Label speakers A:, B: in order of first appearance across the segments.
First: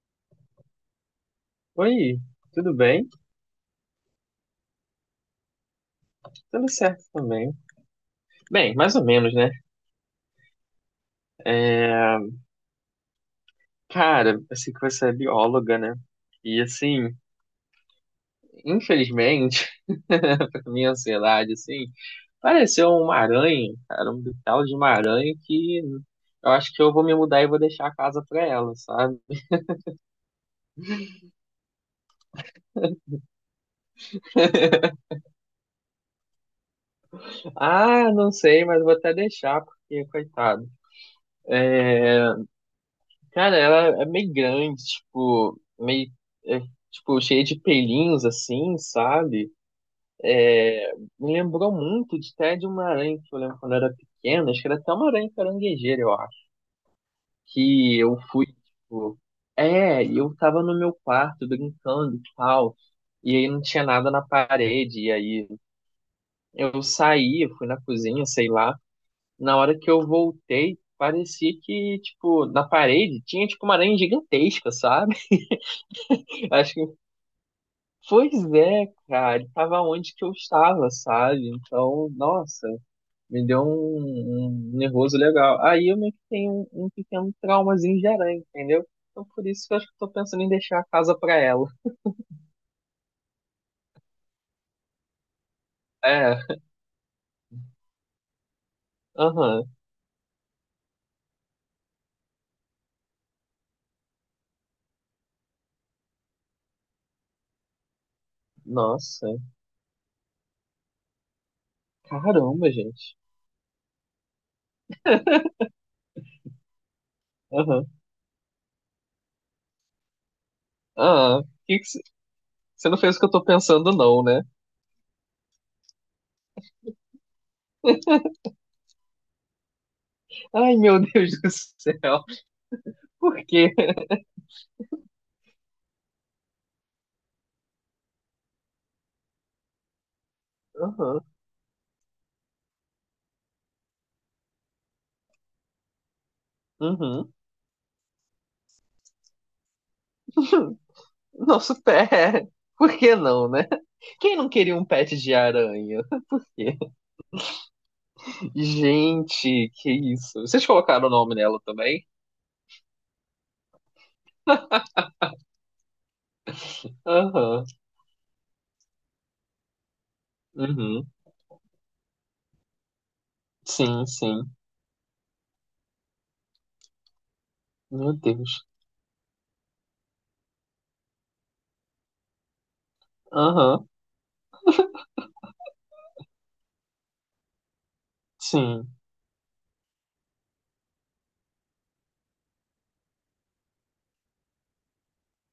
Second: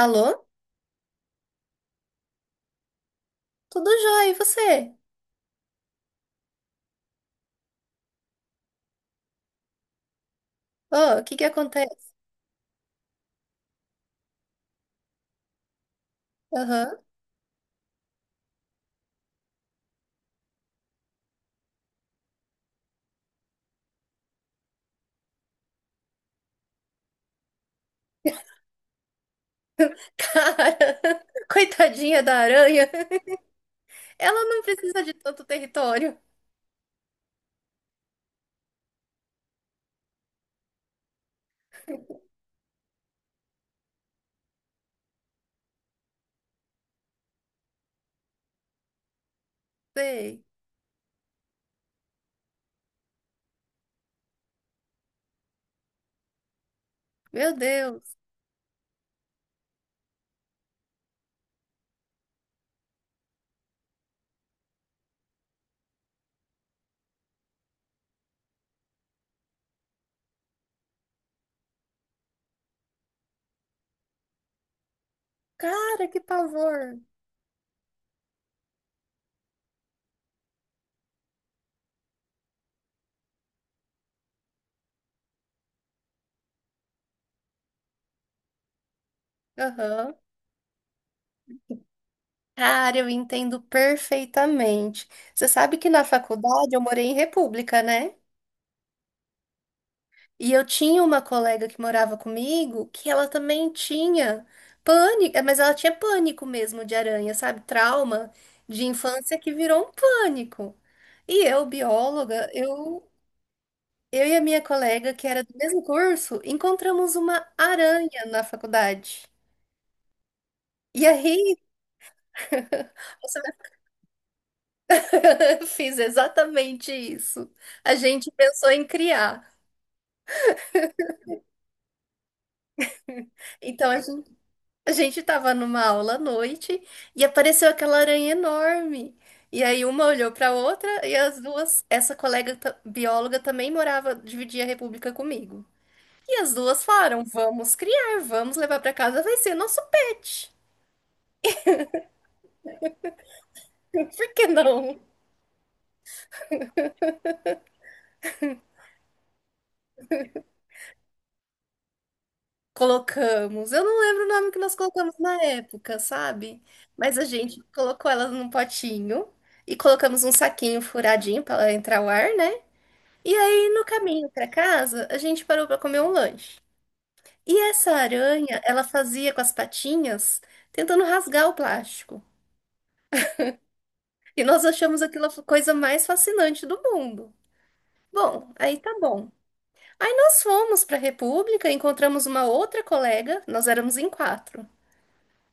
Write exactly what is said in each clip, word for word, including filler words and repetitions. A: Alô?
B: Oi, tudo bem?
A: Tudo jóia, e você?
B: Tudo certo também. Bem, mais ou menos, né?
A: Ô, o que que acontece?
B: É, Cara, eu sei que você é bióloga, né? E
A: Aham.
B: assim, infelizmente, pra minha ansiedade, assim, pareceu uma aranha, cara, um tal de uma aranha que eu acho que eu vou me mudar e vou deixar a casa pra ela, sabe?
A: Cara, coitadinha da aranha. Ela não precisa de tanto território.
B: Ah, não sei, mas vou até deixar, porque, coitado. Cara, ela é meio grande, tipo, meio, é, tipo, cheia de pelinhos, assim, sabe?
A: Sei.
B: É, Me lembrou muito de até de uma aranha que eu lembro quando eu era pequeno, acho que era até uma aranha caranguejeira, eu acho.
A: Meu
B: Que
A: Deus.
B: eu fui, tipo. É, e eu tava no meu quarto brincando e tal. E aí não tinha nada na parede. E aí eu saí, eu fui na cozinha, sei lá. Na hora que eu voltei, parecia que, tipo, na parede tinha, tipo, uma aranha gigantesca, sabe?
A: Cara, que
B: Acho
A: pavor.
B: que. Pois é, cara, ele tava onde que eu estava, sabe? Então, nossa. Me deu um, um nervoso legal. Aí eu meio que tenho um, um pequeno traumazinho gerante, entendeu? Então por isso que eu acho que eu tô
A: Aham.
B: pensando em deixar a casa pra ela.
A: Cara, eu entendo perfeitamente. Você sabe que na
B: É,
A: faculdade eu morei em república, né?
B: aham.
A: E eu tinha uma colega que morava comigo que ela também tinha pânico, mas ela tinha pânico mesmo de aranha, sabe? Trauma de
B: Nossa.
A: infância que virou um pânico. E eu, bióloga,
B: Caramba,
A: eu,
B: gente.
A: eu e a minha colega, que era do mesmo curso, encontramos uma
B: Aham.
A: aranha na faculdade. E
B: Ah,
A: aí,
B: que que cê- você não fez o que eu
A: você
B: tô pensando, não, né?
A: vai- fiz exatamente isso. A gente pensou em criar.
B: Ai, meu Deus do céu. Por quê?
A: Então a gente A gente tava numa aula à noite e apareceu aquela aranha enorme. E aí uma olhou pra outra e
B: Aham.
A: as duas, essa colega ta- bióloga também morava, dividia a república comigo. E as duas falaram:
B: Uhum.
A: "Vamos criar, vamos levar pra casa, vai ser nosso pet".
B: Nosso pé. Por que não, né?
A: Por
B: Quem
A: que
B: não queria um
A: não?
B: pet de aranha? Gente, que isso. Vocês colocaram o nome nela também?
A: Colocamos. Eu não lembro o nome que nós colocamos na época, sabe? Mas a gente
B: Aham.
A: colocou ela num potinho e colocamos um saquinho
B: Uhum.
A: furadinho pra ela entrar o ar, né? E aí, no
B: Sim,
A: caminho
B: sim.
A: pra casa, a gente parou pra comer um lanche. E essa
B: Meu
A: aranha,
B: Deus.
A: ela fazia com as patinhas, tentando rasgar o plástico.
B: Aham.
A: E nós achamos aquilo a coisa mais fascinante do mundo. Bom, aí tá
B: Sim,
A: bom. Aí nós fomos pra República, encontramos uma outra colega, nós éramos em quatro.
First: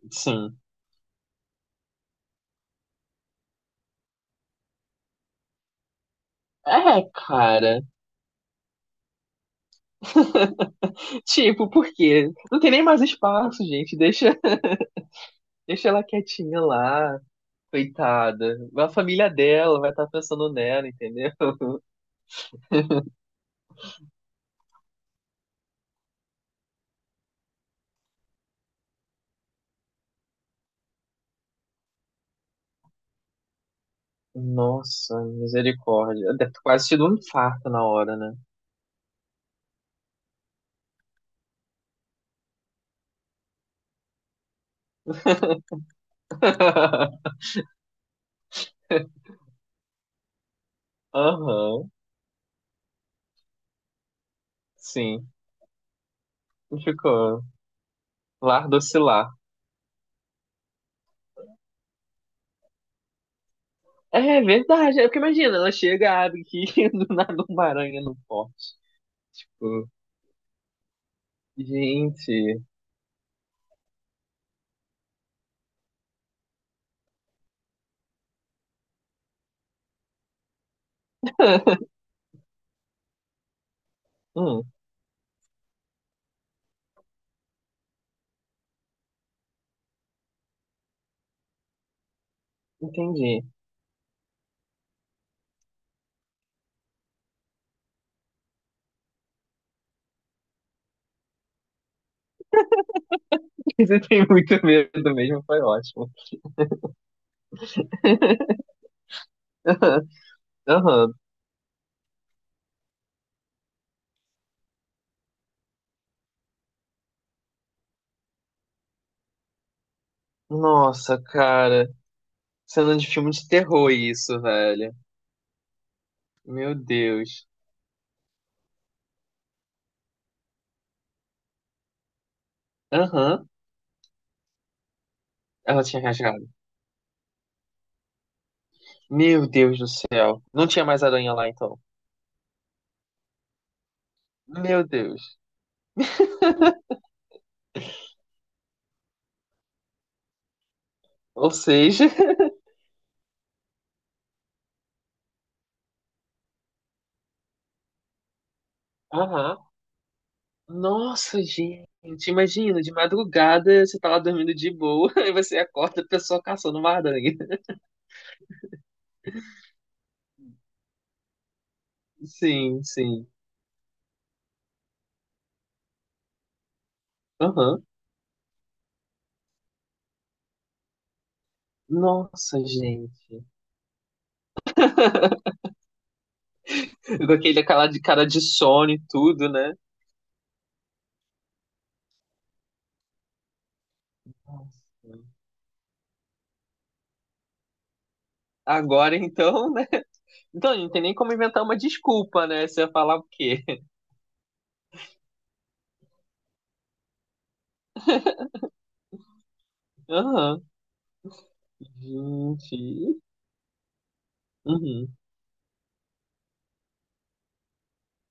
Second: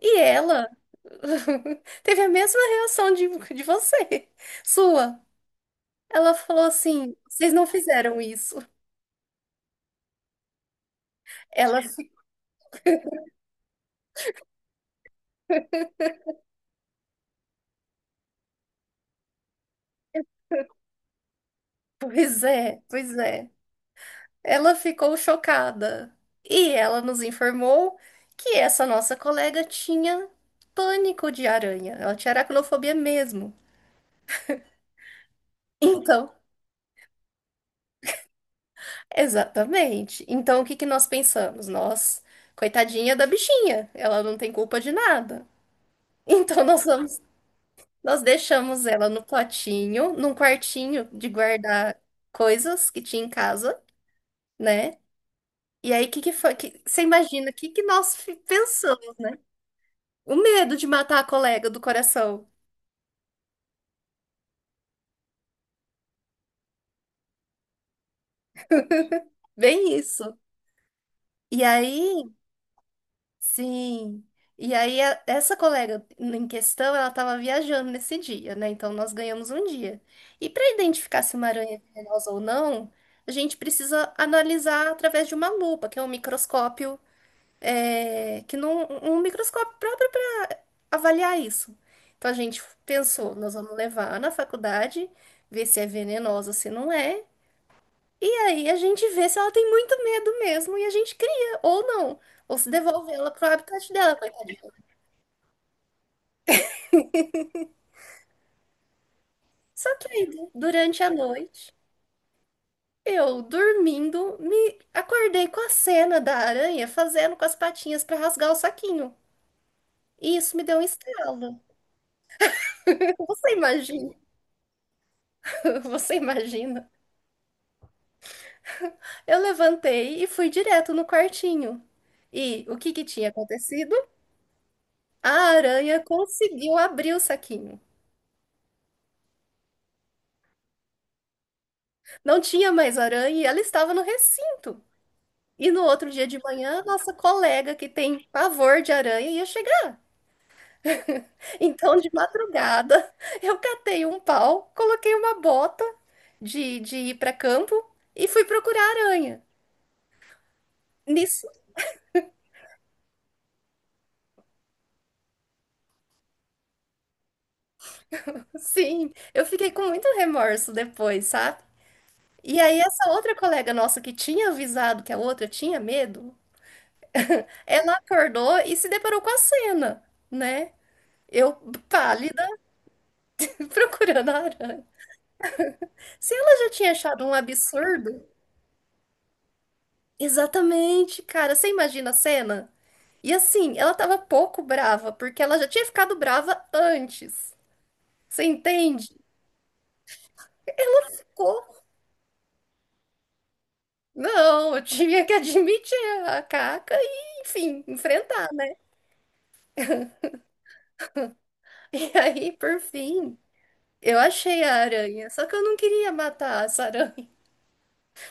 A: E
B: sim.
A: ela teve a mesma reação de, de você, sua. Ela falou
B: É,
A: assim: vocês não
B: cara.
A: fizeram isso.
B: Tipo,
A: Ela,
B: por quê? Não tem nem mais espaço, gente. Deixa, deixa ela quietinha lá, coitada. A família dela vai estar pensando nela, entendeu?
A: pois é, pois é. Ela ficou chocada e ela nos informou que essa nossa colega tinha pânico de aranha. Ela tinha aracnofobia mesmo.
B: Nossa,
A: Então,
B: misericórdia. Deve ter quase tido um infarto na hora, né?
A: exatamente. Então, o que que nós pensamos? Nós, coitadinha da bichinha, ela não tem culpa de nada. Então, nós vamos, nós deixamos ela no potinho, num quartinho de
B: Aham,
A: guardar coisas que tinha em casa, né?
B: sim.
A: E aí, o que que foi? que- você
B: Ficou.
A: imagina o que que nós fi-
B: Lar
A: pensamos?
B: docilar.
A: O medo de matar a colega do coração.
B: É verdade. É porque imagina, ela chega, abre aqui do nada uma aranha no pote. Tipo,
A: Bem isso. E aí,
B: gente.
A: sim. E aí, a- essa colega em questão, ela estava viajando nesse dia, né? Então, nós ganhamos um dia. E para identificar se uma aranha é venenosa ou não, a gente precisa
B: Hum,
A: analisar através de uma lupa, que é um microscópio, é, que não, um microscópio próprio para avaliar isso. Então, a gente pensou,
B: entendi.
A: nós vamos levar na faculdade, ver se é venenosa, se não é. E aí a gente vê se ela tem muito medo mesmo e a gente cria, ou não. Ou se devolve ela pro habitat
B: Você
A: dela,
B: tem
A: coitadinha.
B: muito medo mesmo, foi ótimo.
A: Só que aí, du- durante a
B: Aham.
A: noite, eu dormindo, me acordei com a cena da aranha fazendo com as patinhas pra rasgar o saquinho. E isso me deu um
B: Nossa,
A: estalo.
B: cara. Cena de filme de
A: Você
B: terror
A: imagina?
B: isso, velho.
A: Você
B: Meu
A: imagina?
B: Deus.
A: Eu levantei e fui direto no quartinho. E o que que tinha
B: Aham.
A: acontecido? A
B: Ela
A: aranha
B: tinha rasgado.
A: conseguiu abrir o saquinho.
B: Meu Deus do céu. Não tinha mais aranha lá, então.
A: Não tinha mais aranha e ela estava no recinto.
B: Meu Deus.
A: E no outro dia de manhã, nossa colega que tem pavor de aranha ia chegar.
B: Ou
A: Então,
B: seja.
A: de madrugada, eu catei um pau, coloquei uma bota de, de ir para campo e fui procurar aranha.
B: Aham. Nossa,
A: Nisso,
B: gente. Imagina, de madrugada você tá lá dormindo de boa, e você acorda a pessoa caçando uma aranha.
A: sim, eu fiquei com muito remorso depois, sabe? E aí,
B: Sim,
A: essa
B: sim.
A: outra colega nossa que tinha avisado que a outra tinha medo,
B: Aham.
A: ela acordou e se deparou com a cena, né? Eu, pálida,
B: Nossa, gente.
A: procurando a aranha. Se ela já tinha achado
B: Com
A: um
B: aquele aquela de
A: absurdo,
B: cara de sono e tudo, né?
A: exatamente, cara. Você imagina a cena? E assim, ela tava pouco
B: Nossa.
A: brava, porque ela já tinha ficado brava antes. Você entende?
B: Agora então, né? Então, não tem nem como inventar
A: Ficou-
B: uma desculpa, né? Você ia falar o quê?
A: Não, eu tinha que admitir a caca e, enfim, enfrentar, né?
B: Aham.
A: E aí,
B: Gente.
A: por fim, eu achei a
B: Uhum.
A: aranha. Só que eu não queria matar essa aranha,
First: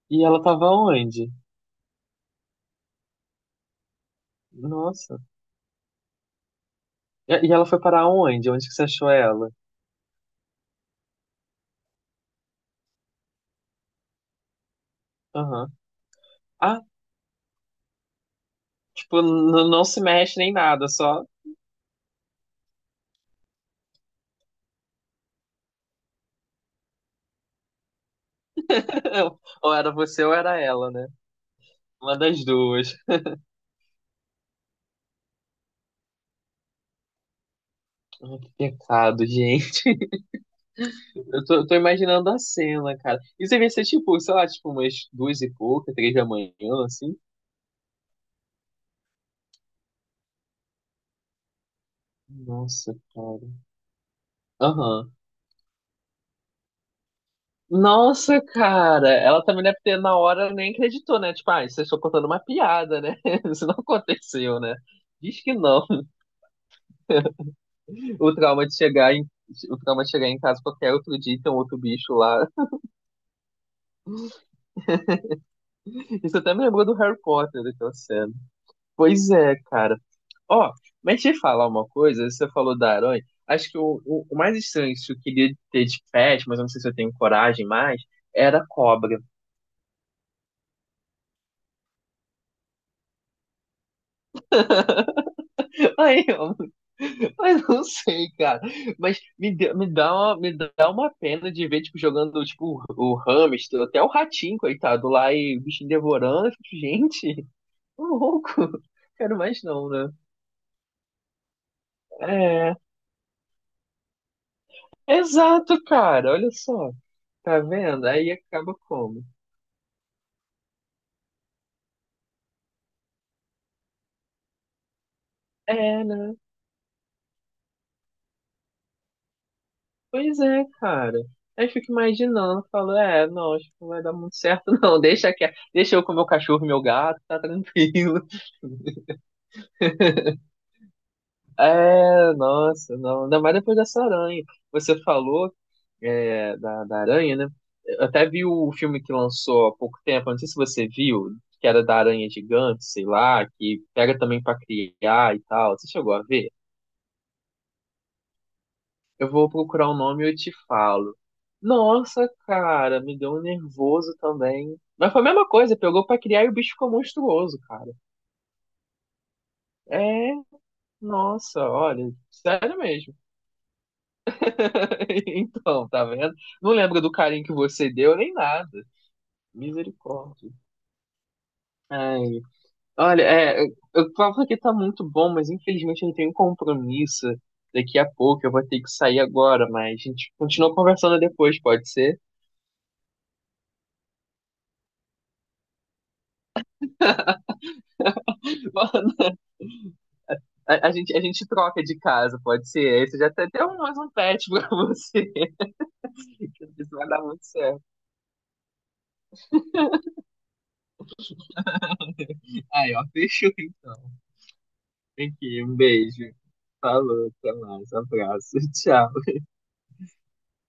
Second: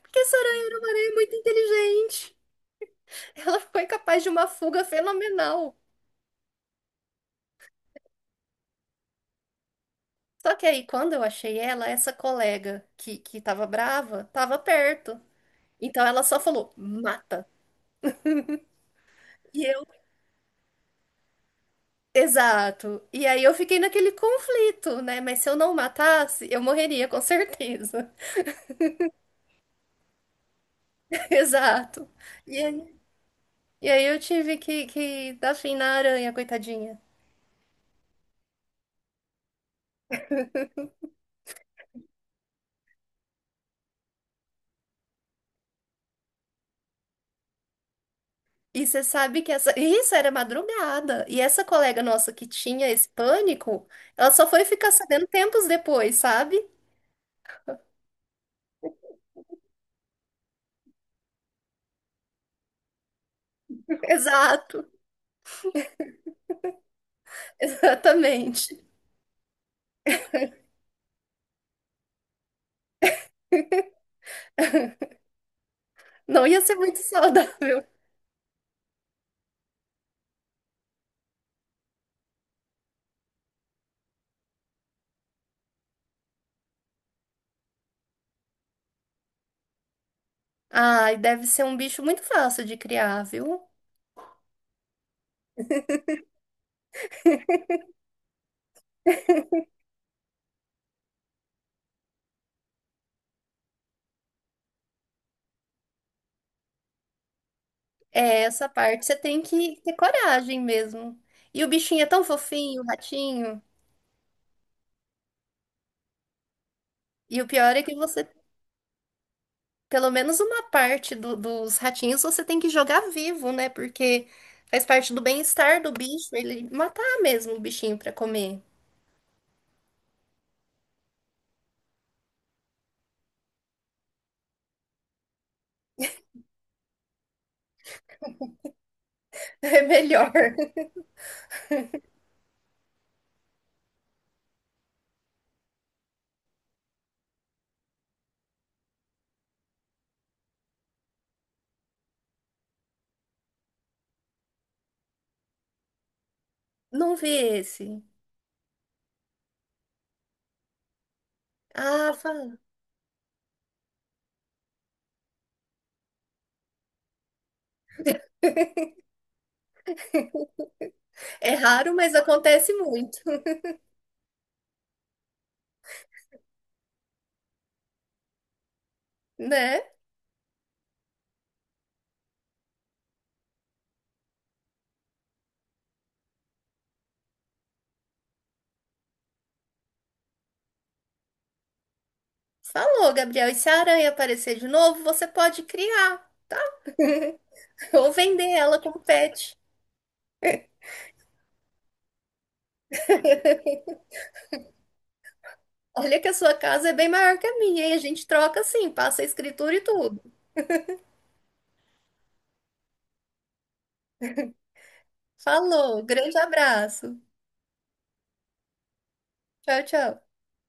A: porque
B: E
A: essa
B: ela
A: aranha
B: tava
A: era uma aranha
B: onde?
A: muito inteligente. Ela foi capaz de uma fuga
B: Nossa.
A: fenomenal.
B: E e ela foi parar onde? Onde que você achou ela?
A: Só que aí, quando eu achei ela, essa colega que, que tava brava, tava perto.
B: Aham.
A: Então ela só falou,
B: Ah,
A: mata.
B: tipo,
A: E
B: n- não
A: eu,
B: se mexe nem nada, só
A: exato. E aí eu fiquei naquele conflito, né? Mas se eu não matasse, eu morreria com certeza.
B: ou era você ou era ela, né?
A: Exato.
B: Uma das
A: E
B: duas.
A: aí, e aí eu tive que, que dar fim na aranha, coitadinha.
B: Ai, que pecado, gente. Eu tô, tô imaginando a cena, cara. Isso devia ser tipo, sei lá, tipo umas duas e pouca, três da manhã, assim.
A: E você sabe que essa. Isso era madrugada. E essa colega nossa que tinha
B: Nossa,
A: esse
B: cara.
A: pânico, ela só foi ficar
B: Aham.
A: sabendo tempos depois, sabe?
B: Nossa, cara. Ela também deve ter, na hora, nem acreditou, né? Tipo, ah, vocês estão contando uma piada, né? Isso não aconteceu, né?
A: Exato.
B: Diz que não. O trauma
A: Exatamente.
B: de chegar em, o trauma de chegar em casa qualquer outro dia e ter um outro bicho lá. Isso
A: Não
B: até
A: ia
B: me
A: ser
B: lembrou do
A: muito
B: Harry Potter,
A: saudável.
B: daquela cena. Pois é, cara. Ó, mas deixa eu falar uma coisa, você falou da aranha. Acho que o, o, o mais estranho que eu queria ter de pet, mas eu não sei se eu tenho coragem mais, era a cobra.
A: Ai, deve ser um bicho muito fácil de criar, viu?
B: Ai, eu, mas não sei, cara. Mas me, deu- me, dá uma, me dá uma pena de ver, tipo, jogando, tipo, o, o hamster, até o ratinho, coitado, lá e o bichinho devorando. Eu fico, gente, tô
A: É
B: louco.
A: essa parte você
B: Quero
A: tem
B: mais
A: que
B: não,
A: ter
B: né?
A: coragem mesmo. E o bichinho é tão
B: É,
A: fofinho, o ratinho.
B: exato, cara. Olha só.
A: E o
B: Tá
A: pior é que
B: vendo?
A: você,
B: Aí acaba como?
A: pelo menos uma parte do- dos ratinhos, você tem que jogar vivo, né? Porque faz parte do bem-estar do
B: É,
A: bicho,
B: né?
A: ele matar mesmo o bichinho pra comer.
B: Pois é, cara. Aí fico imaginando, falo, é, não, acho que não vai dar muito certo, não. Deixa que, deixa eu com meu cachorro, e meu gato, tá tranquilo.
A: É melhor.
B: É, nossa, não. Ainda mais depois dessa aranha. Você falou, é, da, da aranha, né? Eu até vi o filme que lançou há pouco tempo, não sei se você viu, que era da aranha gigante, sei lá, que pega também pra criar e tal. Você chegou a ver?
A: Não vi esse.
B: Eu vou procurar o nome e eu te falo.
A: Ah,
B: Nossa,
A: fala.
B: cara, me deu um nervoso também. Mas foi a mesma coisa, pegou pra criar e o bicho ficou monstruoso, cara. É,
A: É
B: nossa,
A: raro,
B: olha,
A: mas acontece
B: sério mesmo.
A: muito,
B: Então, tá vendo? Não lembro do carinho que você deu nem nada.
A: né?
B: Misericórdia. Ai, olha, é, o papo aqui tá muito bom, mas infelizmente eu tenho um compromisso daqui a pouco. Eu vou ter que sair agora, mas a gente continua conversando depois, pode ser?
A: Falou, Gabriel. E se a aranha aparecer de novo, você pode criar ou vender ela como pet.
B: A, a gente, a gente troca de casa, pode ser. Aí você já tem até um, mais um pet pra você.
A: Olha que a sua casa é
B: Isso vai
A: bem
B: dar
A: maior
B: muito
A: que a
B: certo.
A: minha, e a gente troca assim, passa a escritura e tudo.
B: Aí, ó, fechou então. Aqui, um
A: Falou,
B: beijo.
A: grande abraço.
B: Falou, até mais. Um abraço. Tchau.
A: Tchau, tchau.